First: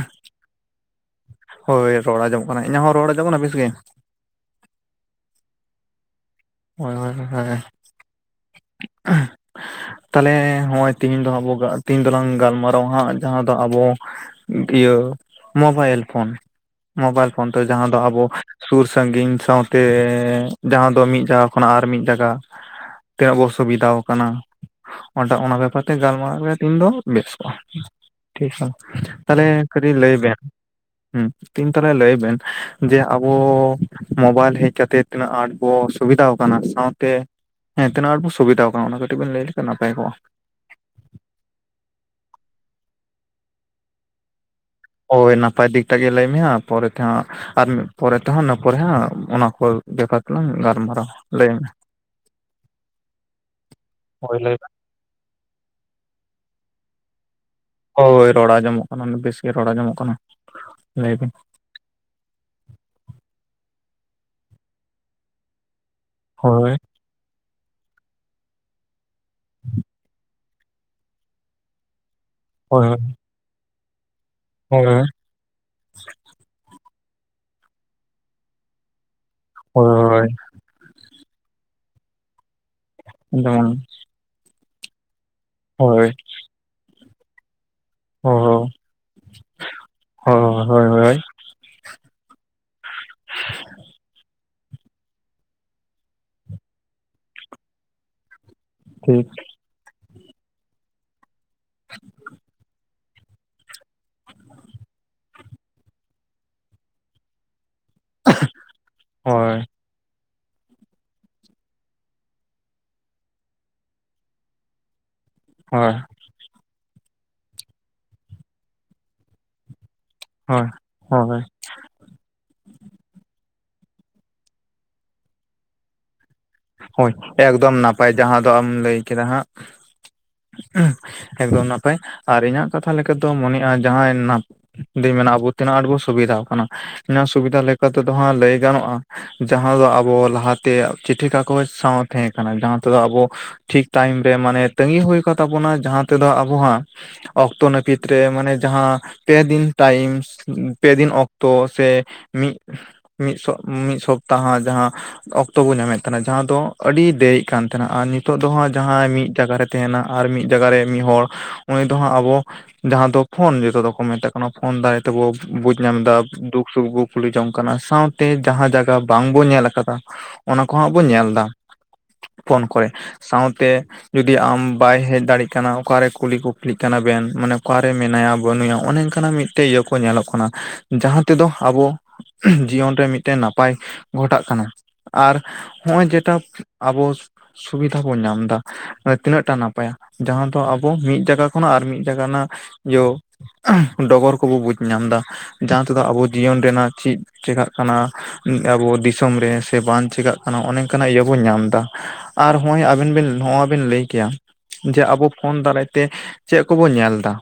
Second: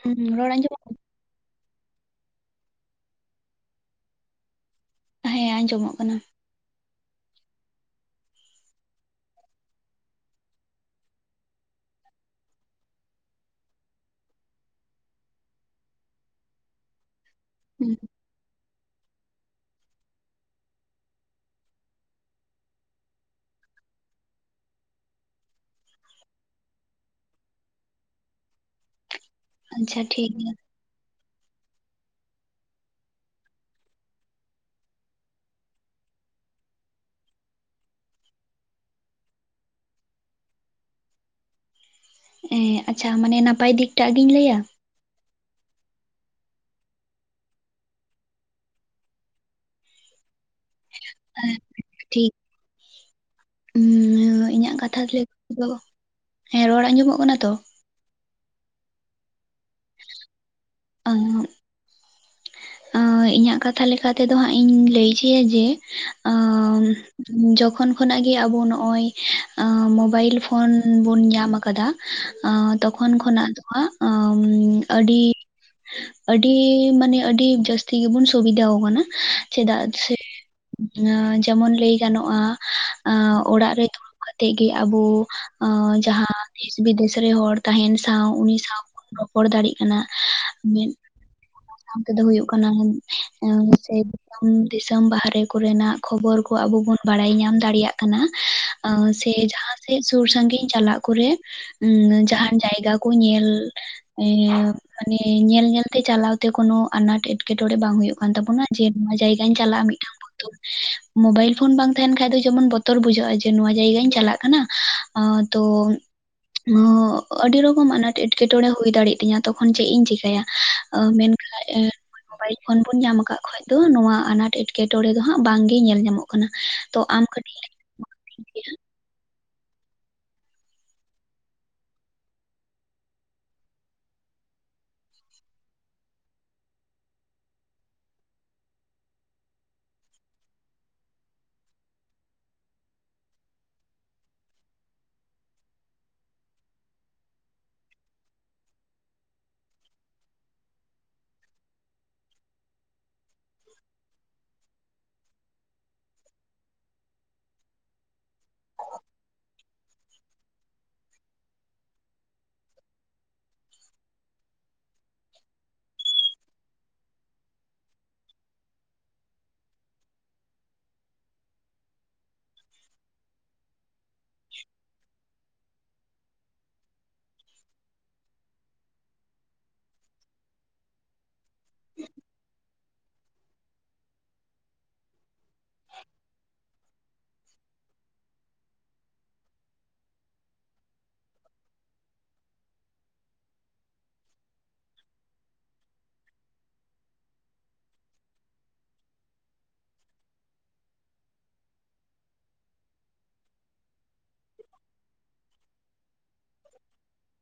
ᱦᱩᱸ ᱨᱚᱲ ᱟᱸᱡᱚᱢ [inaudible] ᱦᱳᱭ ᱨᱚᱲ ᱟᱸᱡᱚᱢᱚᱜ ᱠᱟᱱᱟ ᱤᱧᱟᱹᱜ ᱦᱚᱸ ᱨᱚᱲ ᱟᱡᱚᱢ ᱠᱟᱱᱟ ᱵᱮᱥ ᱜᱮ? ᱦᱮᱸ ᱟᱸᱡᱚᱢᱚᱜ ᱠᱟᱱᱟ ᱦᱚᱭ ᱦᱚᱭ ᱦᱚᱭ ᱦᱮᱸ [inaudible] ᱛᱟᱞᱮ ᱦᱚᱸᱜᱼᱚᱭ ᱛᱤᱦᱤᱧ ᱫᱚ ᱟᱵᱚ ᱛᱤᱦᱤᱧ ᱫᱚᱞᱟᱝ ᱜᱟᱞᱢᱟᱨᱟᱣᱟ ᱦᱟᱸᱜ ᱡᱟᱦᱟᱸ ᱫᱚ ᱟᱵᱚ ᱤᱭᱟᱹ ᱢᱳᱵᱟᱭᱤᱞ ᱯᱷᱳᱱ ᱢᱳᱵᱟᱭᱤᱞ ᱯᱷᱳᱱ ᱛᱮ ᱡᱟᱦᱟᱸ ᱦᱩᱸ ᱫᱚ ᱟᱵᱚ ᱥᱩᱨ ᱥᱟᱺᱜᱤᱧ ᱥᱟᱶᱛᱮ ᱡᱟᱦᱟᱸ ᱫᱚ ᱢᱤᱫ ᱡᱟᱭᱜᱟ ᱠᱷᱚᱱᱟᱜ ᱟᱨ ᱢᱤᱫ ᱡᱟᱭᱜᱟ ᱛᱤᱱᱟᱹᱜ ᱵᱚ ᱥᱩᱵᱤᱫᱟᱣ ᱠᱟᱱᱟ ᱚᱱᱴᱟᱜ ᱚᱱᱟ ᱵᱮᱯᱟᱨ ᱛᱮ ᱜᱟᱞᱢᱟᱨᱟᱣ ᱨᱮ ᱛᱤᱧ ᱫᱚ ᱵᱮᱥ ᱠᱚᱜᱼᱟ ᱴᱷᱤᱠ [inaudible] ᱛᱟᱦᱞᱮ ᱠᱟᱹᱴᱤᱡ ᱟᱪᱪᱷᱟ ᱞᱟᱹᱭ ᱴᱷᱤᱠ ᱵᱮᱱ ᱜᱮᱭᱟ ᱦᱩᱸ ᱛᱮᱦᱮᱧ ᱛᱟᱦᱚᱞᱮ ᱞᱟᱹᱭ ᱵᱮᱱ ᱡᱮ ᱟᱵᱚ ᱢᱳᱵᱟᱭᱤᱞ ᱦᱮᱡ ᱠᱟᱛᱮᱜ ᱛᱤᱱᱟᱹᱜ ᱟᱸᱴ ᱵᱚ ᱥᱩᱵᱤᱫᱟᱣ ᱠᱟᱱᱟ ᱥᱟᱶᱛᱮ ᱦᱮᱸ ᱛᱤᱱᱟᱹᱜ ᱟᱸᱴ ᱵᱚ ᱥᱩᱵᱤᱫᱣᱟ ᱠᱟᱱᱟ ᱚᱱᱟ ᱠᱟᱹᱴᱤᱡ ᱵᱮᱱ ᱞᱟᱹᱭ ᱞᱮᱠᱷᱟᱱ ᱱᱟᱯᱟᱭ ᱠᱚᱜᱼᱟ? ᱮᱸ ᱟᱪᱪᱷᱟ ᱢᱟᱱᱮ ᱱᱟᱯᱟᱭ ᱫᱤᱠᱴᱟᱜ ᱜᱤᱧ ᱞᱟᱹᱭᱟ? ᱦᱳᱭ ᱱᱟᱯᱟᱭ ᱫᱤᱠ ᱴᱟᱜ ᱜᱮ ᱞᱟᱹᱭ ᱢᱮ ᱦᱟᱸᱜ ᱯᱚᱨᱮ ᱛᱮ ᱦᱟᱸᱜ ᱟᱨ ᱢᱤᱫ ᱯᱚᱨᱮ ᱛᱮᱦᱚᱸ ᱤᱱᱟᱹ ᱯᱚᱨᱮ ᱦᱚ ᱚᱱᱟ ᱠᱚ ᱵᱮᱯᱟᱨ ᱛᱮᱞᱟᱝ ᱜᱟᱞᱢᱟᱨᱟᱣᱟ ᱞᱟᱹᱭ ᱦᱮᱸ ᱢᱮ ᱴᱷᱤᱠ [inaudible] ᱦᱚᱭ ᱞᱟᱹᱭ ᱢᱮ ᱛᱟᱦᱚᱞᱮ ᱫᱚ ᱦᱮᱸ ᱨᱚᱲ ᱟᱸᱡᱚᱢᱚᱜ ᱠᱟᱱᱟ ᱛᱚ ᱦᱳᱭ ᱨᱚᱲ ᱟᱸᱡᱚᱢᱚᱜ ᱠᱟᱱᱟ ᱵᱮᱥ ᱜᱮ ᱨᱚᱲ ᱟᱸᱡᱚᱢᱚᱜ ᱠᱟᱱᱟ ᱞᱟᱹᱭ ᱵᱤᱱ ᱮᱸ ᱤᱧᱟᱹᱜ ᱠᱟᱛᱷᱟ ᱞᱮᱠᱟ ᱛᱮᱫᱚ ᱦᱟᱸᱜ ᱤᱧ ᱞᱟᱹᱭ ᱦᱚᱪᱚᱭᱟ ᱡᱮ ᱦᱳᱭ ᱟᱸ ᱡᱚᱠᱷᱚᱱ ᱠᱷᱚᱱᱟᱜ ᱜᱮ ᱟᱵᱚ ᱱᱚᱜ-ᱚᱭ ᱢᱳᱵᱟᱭᱤᱞ ᱯᱷᱳᱱ ᱠᱷᱚᱱ ᱵᱚᱱ ᱧᱟᱢ ᱟᱠᱟᱫᱟ ᱦᱳᱭ ᱛᱚᱠᱷᱚᱱ ᱠᱷᱚᱱᱟᱜ ᱫᱚ ᱦᱟᱸᱜ ᱦᱳᱭ ᱟᱹᱰᱤ ᱟᱹᱰᱤ ᱢᱟᱱᱮ ᱟᱹᱰᱤ ᱡᱟᱹᱥᱛᱤ ᱜᱮᱵᱚᱱ ᱥᱩᱵᱤᱫᱷᱟᱣ ᱠᱟᱱᱟ ᱪᱮᱫᱟᱜ ᱥᱮ ᱦᱳᱭ ᱡᱮᱢᱚᱱ ᱞᱟᱹᱭ ᱜᱟᱱᱚᱜ-ᱟ ᱡᱮᱢᱚᱱ ᱚᱲᱟᱜ ᱨᱮ ᱫᱚ ᱠᱟᱛᱮ ᱜᱮ ᱟᱵᱚ ᱦᱳᱭ ᱡᱟᱦᱟᱸ ᱫᱮᱥ ᱵᱤᱫᱮᱥ ᱨᱮ ᱦᱚᱲ ᱛᱟᱦᱮᱱ ᱥᱟᱶ ᱩᱱᱤ ᱦᱳᱭ ᱥᱟᱶ ᱵᱚᱱ ᱨᱚᱯᱚᱲ ᱫᱟᱲᱮᱜ ᱠᱟᱱᱟ ᱦᱳᱭ ᱦᱳᱭ ᱢᱤᱫ ᱦᱳᱭ ᱥᱟᱶ ᱛᱮᱫᱚ ᱦᱩᱭᱩᱜ ᱠᱟᱱᱟ ᱥᱮ ᱫᱤᱥᱚᱢ ᱵᱟᱦᱨᱮ ᱠᱚᱨᱮᱱᱟᱜ ᱠᱷᱚᱵᱚᱨ ᱠᱚ ᱟᱵᱚ ᱵᱚᱱ ᱵᱟᱲᱟᱭ ᱧᱟᱢ ᱫᱟᱲᱮᱭᱟᱜ ᱠᱟᱱᱟ ᱴᱷᱤᱠ ᱥᱮ ᱡᱟᱦᱟᱸ ᱥᱮᱫ ᱥᱩᱨ ᱥᱟᱺᱜᱤᱧ ᱪᱟᱞᱟᱜ ᱠᱚᱨᱮ ᱩᱸ ᱡᱟᱦᱟᱱ ᱡᱟᱭᱜᱟ ᱠᱚ ᱧᱮᱞ ᱮᱸ ᱢᱟᱱᱮ ᱧᱮᱞ ᱧᱮᱞᱛᱮ ᱪᱟᱞᱟᱣᱛᱮ ᱠᱚᱱᱚ ᱟᱱᱟᱴ ᱮᱴᱠᱮᱴᱚᱬᱮ ᱵᱟᱝ ᱦᱩᱭᱩᱜ ᱠᱟᱱ ᱛᱟᱵᱚᱱᱟ ᱡᱮ ᱱᱚᱣᱟ ᱡᱟᱭᱜᱟᱧ ᱦᱳᱭ ᱪᱟᱞᱟᱜ-ᱟ ᱢᱤᱫᱴᱟᱝ ᱵᱚᱛᱚᱨ ᱢᱚᱵᱟᱭᱤᱞ ᱯᱷᱳᱱ ᱵᱟᱝ ᱛᱟᱦᱮᱱ ᱠᱷᱟᱡ ᱫᱚ ᱡᱮᱢᱚᱱ ᱵᱚᱛᱚᱨ ᱵᱩᱡᱷᱟᱹᱜ-ᱟ ᱡᱮ ᱱᱚᱣᱟ ᱡᱟᱭᱜᱟᱧ ᱪᱟᱞᱟᱜ ᱠᱟᱱᱟ ᱟᱫ ᱛᱚ ᱦᱳᱭ ᱟᱹᱰᱤ ᱨᱚᱠᱚᱢ ᱟᱱᱟᱴ ᱮᱴᱠᱮᱴᱚᱬᱮ ᱦᱩᱭ ᱫᱟᱲᱮᱭᱟᱜ ᱛᱤᱧᱟᱹ ᱛᱚᱠᱷᱚᱱ ᱪᱮᱫ ᱤᱧ ᱪᱤᱠᱟᱹ ᱮᱭᱟ ᱦᱳᱭ ᱦᱳᱭ ᱢᱮᱱᱠᱷᱟᱡ ᱮ ᱢᱳᱵᱟᱭᱤᱞ ᱯᱷᱳᱱ ᱵᱚᱱ ᱧᱟᱢ ᱟᱠᱟᱜ ᱠᱷᱟᱡ ᱫᱚ ᱱᱚᱣᱟ ᱟᱱᱟᱴ ᱮᱴᱠᱮᱴᱚᱬᱮ ᱫᱚ ᱦᱟᱸᱜ ᱵᱟᱝ ᱜᱮ ᱧᱮᱞ ᱧᱟᱢᱚᱜ ᱠᱟᱱᱟ ᱛᱚ ᱦᱳᱭ ᱟᱢ ᱠᱟᱹᱴᱤᱡ ᱮᱠᱫᱚᱢ ᱱᱟᱯᱟᱭ ᱡᱟᱦᱟᱸ ᱫᱚ ᱟᱢ ᱞᱟᱹᱭ ᱠᱮᱫᱟ ᱦᱟᱸᱜ ᱩᱸ ᱮᱠᱫᱚᱢ ᱱᱟᱯᱟᱭ ᱟᱨ ᱤᱧᱟᱹᱜ ᱠᱟᱛᱷᱟ ᱞᱮᱠᱟ ᱫᱚ ᱢᱚᱱᱮᱜ-ᱟ ᱡᱟᱦᱟᱸᱭ ᱱᱟ ᱫᱚᱧ ᱢᱮᱱᱟ ᱟᱵᱚ ᱛᱤᱱᱟᱹᱜ ᱟᱸᱴ ᱵᱚ ᱥᱩᱵᱤᱫᱷᱟ ᱟᱠᱟᱱᱟ ᱚᱱᱟ ᱥᱩᱵᱤᱫᱷᱟ ᱞᱮᱠᱟ ᱛᱮᱫᱚ ᱦᱟᱸᱜ ᱞᱟᱹᱭ ᱜᱟᱱᱚᱜ-ᱟ ᱡᱟᱦᱟᱸ ᱫᱚ ᱟᱵᱚ ᱞᱟᱦᱟᱛᱮ ᱪᱤᱴᱷᱤ ᱠᱟ ᱠᱚ ᱥᱟᱶ ᱛᱟᱦᱮᱸ ᱠᱟᱱᱟ ᱡᱟᱦᱟᱸ ᱛᱮᱫᱚ ᱟᱵᱚ ᱴᱷᱤᱠ ᱴᱟᱭᱤᱢ ᱨᱮ ᱢᱟᱱᱮ ᱛᱟᱹᱜᱤ ᱦᱩᱭ ᱠᱚ ᱛᱟᱵᱚᱱᱟ ᱡᱟᱦᱟᱸ ᱛᱮᱫᱚ ᱟᱵᱚ ᱦᱟᱸᱜ ᱚᱠᱛᱚ ᱱᱟᱹᱯᱤᱛ ᱨᱮ ᱢᱟᱱᱮ ᱡᱟᱦᱟᱸ ᱯᱮ ᱫᱤᱱ ᱴᱟᱭᱤᱢ ᱯᱮ ᱫᱤᱱ ᱚᱠᱛᱚ ᱥᱮ ᱢᱤᱫ ᱢᱤᱫ ᱥᱚ ᱢᱤᱫ ᱥᱚᱯᱛᱟᱦᱚ ᱡᱟᱦᱟᱸ ᱚᱠᱛᱚ ᱵᱚ ᱧᱟᱢᱮᱫ ᱛᱟᱦᱮᱱᱟ ᱡᱟᱦᱟᱸ ᱫᱚ ᱟᱹᱰᱤ ᱫᱮᱨᱤᱜ ᱠᱟᱱ ᱛᱟᱦᱮᱱᱟ ᱟᱨ ᱱᱤᱛᱚᱜ ᱫᱚ ᱦᱟᱜ ᱡᱟᱦᱟᱸᱭ ᱢᱤᱫ ᱡᱟᱭᱜᱟ ᱨᱮ ᱛᱟᱦᱮᱱᱟ ᱟᱨ ᱢᱤᱫ ᱡᱟᱭᱜᱟ ᱨᱮ ᱢᱤᱫ ᱦᱚᱲ ᱩᱱᱤ ᱫᱚ ᱦᱟᱸᱜ ᱟᱵᱚ ᱡᱟᱦᱟᱸ ᱫᱚ ᱯᱷᱳᱱ ᱡᱚᱛᱚ ᱫᱚᱠᱚ ᱢᱮᱛᱟᱜ ᱠᱟᱱᱟ ᱯᱷᱳᱱ ᱫᱟᱨᱟᱭ ᱛᱮᱵᱚ ᱵᱩᱡ ᱧᱟᱢᱮᱫᱟ ᱫᱩᱠ ᱥᱩᱠ ᱵᱩᱠ ᱠᱩᱞᱤ ᱡᱚᱝ ᱠᱟᱱᱟ ᱥᱟᱶᱛᱮ ᱡᱟᱦᱟᱸ ᱡᱟᱭᱜᱟ ᱵᱟᱝ ᱵᱚᱱ ᱧᱮᱞ ᱟᱠᱟᱫᱟ ᱚᱱᱟ ᱠᱚᱦᱟᱜ ᱵᱚᱱ ᱧᱮᱞ ᱮᱫᱟ ᱯᱷᱳᱱ ᱠᱚᱨᱮ ᱥᱟᱶᱛᱮ ᱡᱩᱫᱤ ᱟᱢ ᱵᱟᱭ ᱦᱮᱡ ᱫᱟᱲᱮᱜ ᱠᱟᱱᱟ ᱚᱠᱟᱨᱮ ᱠᱩᱞᱤ ᱠᱩᱯᱞᱤᱜ ᱠᱟᱱᱟ ᱠᱟᱱᱟ ᱚᱠᱟᱨᱮ ᱠᱩᱞᱤ ᱠᱤᱯᱞᱤᱜ ᱠᱟᱱᱟ ᱵᱤᱱ ᱢᱟᱱᱮ ᱚᱠᱟᱨᱮ ᱢᱮᱱᱟᱭᱟ ᱵᱟᱹᱱᱩᱭᱟ ᱚᱱᱮ ᱚᱱᱠᱟᱱᱟᱜ ᱢᱤᱫᱴᱮᱡ ᱤᱭᱟᱹ ᱠᱚ ᱧᱮᱞᱚᱜ ᱠᱟᱱᱟ ᱡᱟᱦᱟᱸ ᱛᱮᱫᱚ ᱟᱵᱚ ᱡᱤᱭᱚᱱ ᱨᱮ ᱢᱤᱫᱴᱮᱱ ᱱᱟᱯᱟᱭ ᱜᱷᱚᱴᱟᱜ ᱠᱟᱱᱟ ᱟᱨ ᱦᱚᱜ-ᱚᱭ ᱡᱮᱴᱟ ᱟᱵᱚ ᱥᱩᱵᱤᱫᱷᱟ ᱵᱚᱱ ᱧᱟᱢ ᱮᱫᱟ ᱛᱤᱱᱟᱹᱜ ᱴᱟ ᱱᱟᱯᱟᱭᱟ ᱡᱟᱦᱟᱸ ᱫᱚ ᱟᱵᱚ ᱢᱤᱫ ᱡᱟᱭᱜᱟ ᱠᱷᱚᱱᱟᱜ ᱟᱨ ᱢᱤᱫ ᱡᱟᱭᱜᱟ ᱨᱮᱱᱟᱜ ᱤᱭᱟᱹ ᱰᱚᱜᱚᱨ ᱠᱚᱵᱚ ᱵᱩᱡᱽ ᱧᱟᱢᱫᱟ ᱡᱟᱦᱟᱸ ᱛᱮᱫᱚ ᱟᱵᱚ ᱡᱤᱭᱚᱱ ᱨᱮᱱᱟᱜ ᱪᱮᱫ ᱪᱤᱠᱟᱜ ᱠᱟᱱᱟ ᱟᱵᱚ ᱫᱤᱥᱚᱢ ᱨᱮ ᱥᱮ ᱵᱟᱝ ᱪᱤᱠᱟᱜ ᱚᱱᱮ ᱱᱚᱝᱠᱟᱱᱟᱜ ᱤᱭᱟᱹ ᱵᱚᱱ ᱧᱟᱢ ᱮᱫᱟ ᱟᱨ ᱦᱚᱜᱚᱭ ᱟᱵᱤᱱ ᱵᱤᱱ ᱦᱚᱜᱚᱭ ᱵᱤᱱ ᱞᱟᱹᱭ ᱠᱮᱭᱟ ᱡᱮ ᱟᱵᱚ ᱯᱷᱳᱱ ᱫᱟᱨᱟᱭᱛᱮ ᱪᱮᱫ ᱠᱚᱵᱚᱱ ᱧᱮᱞ ᱮᱫᱟ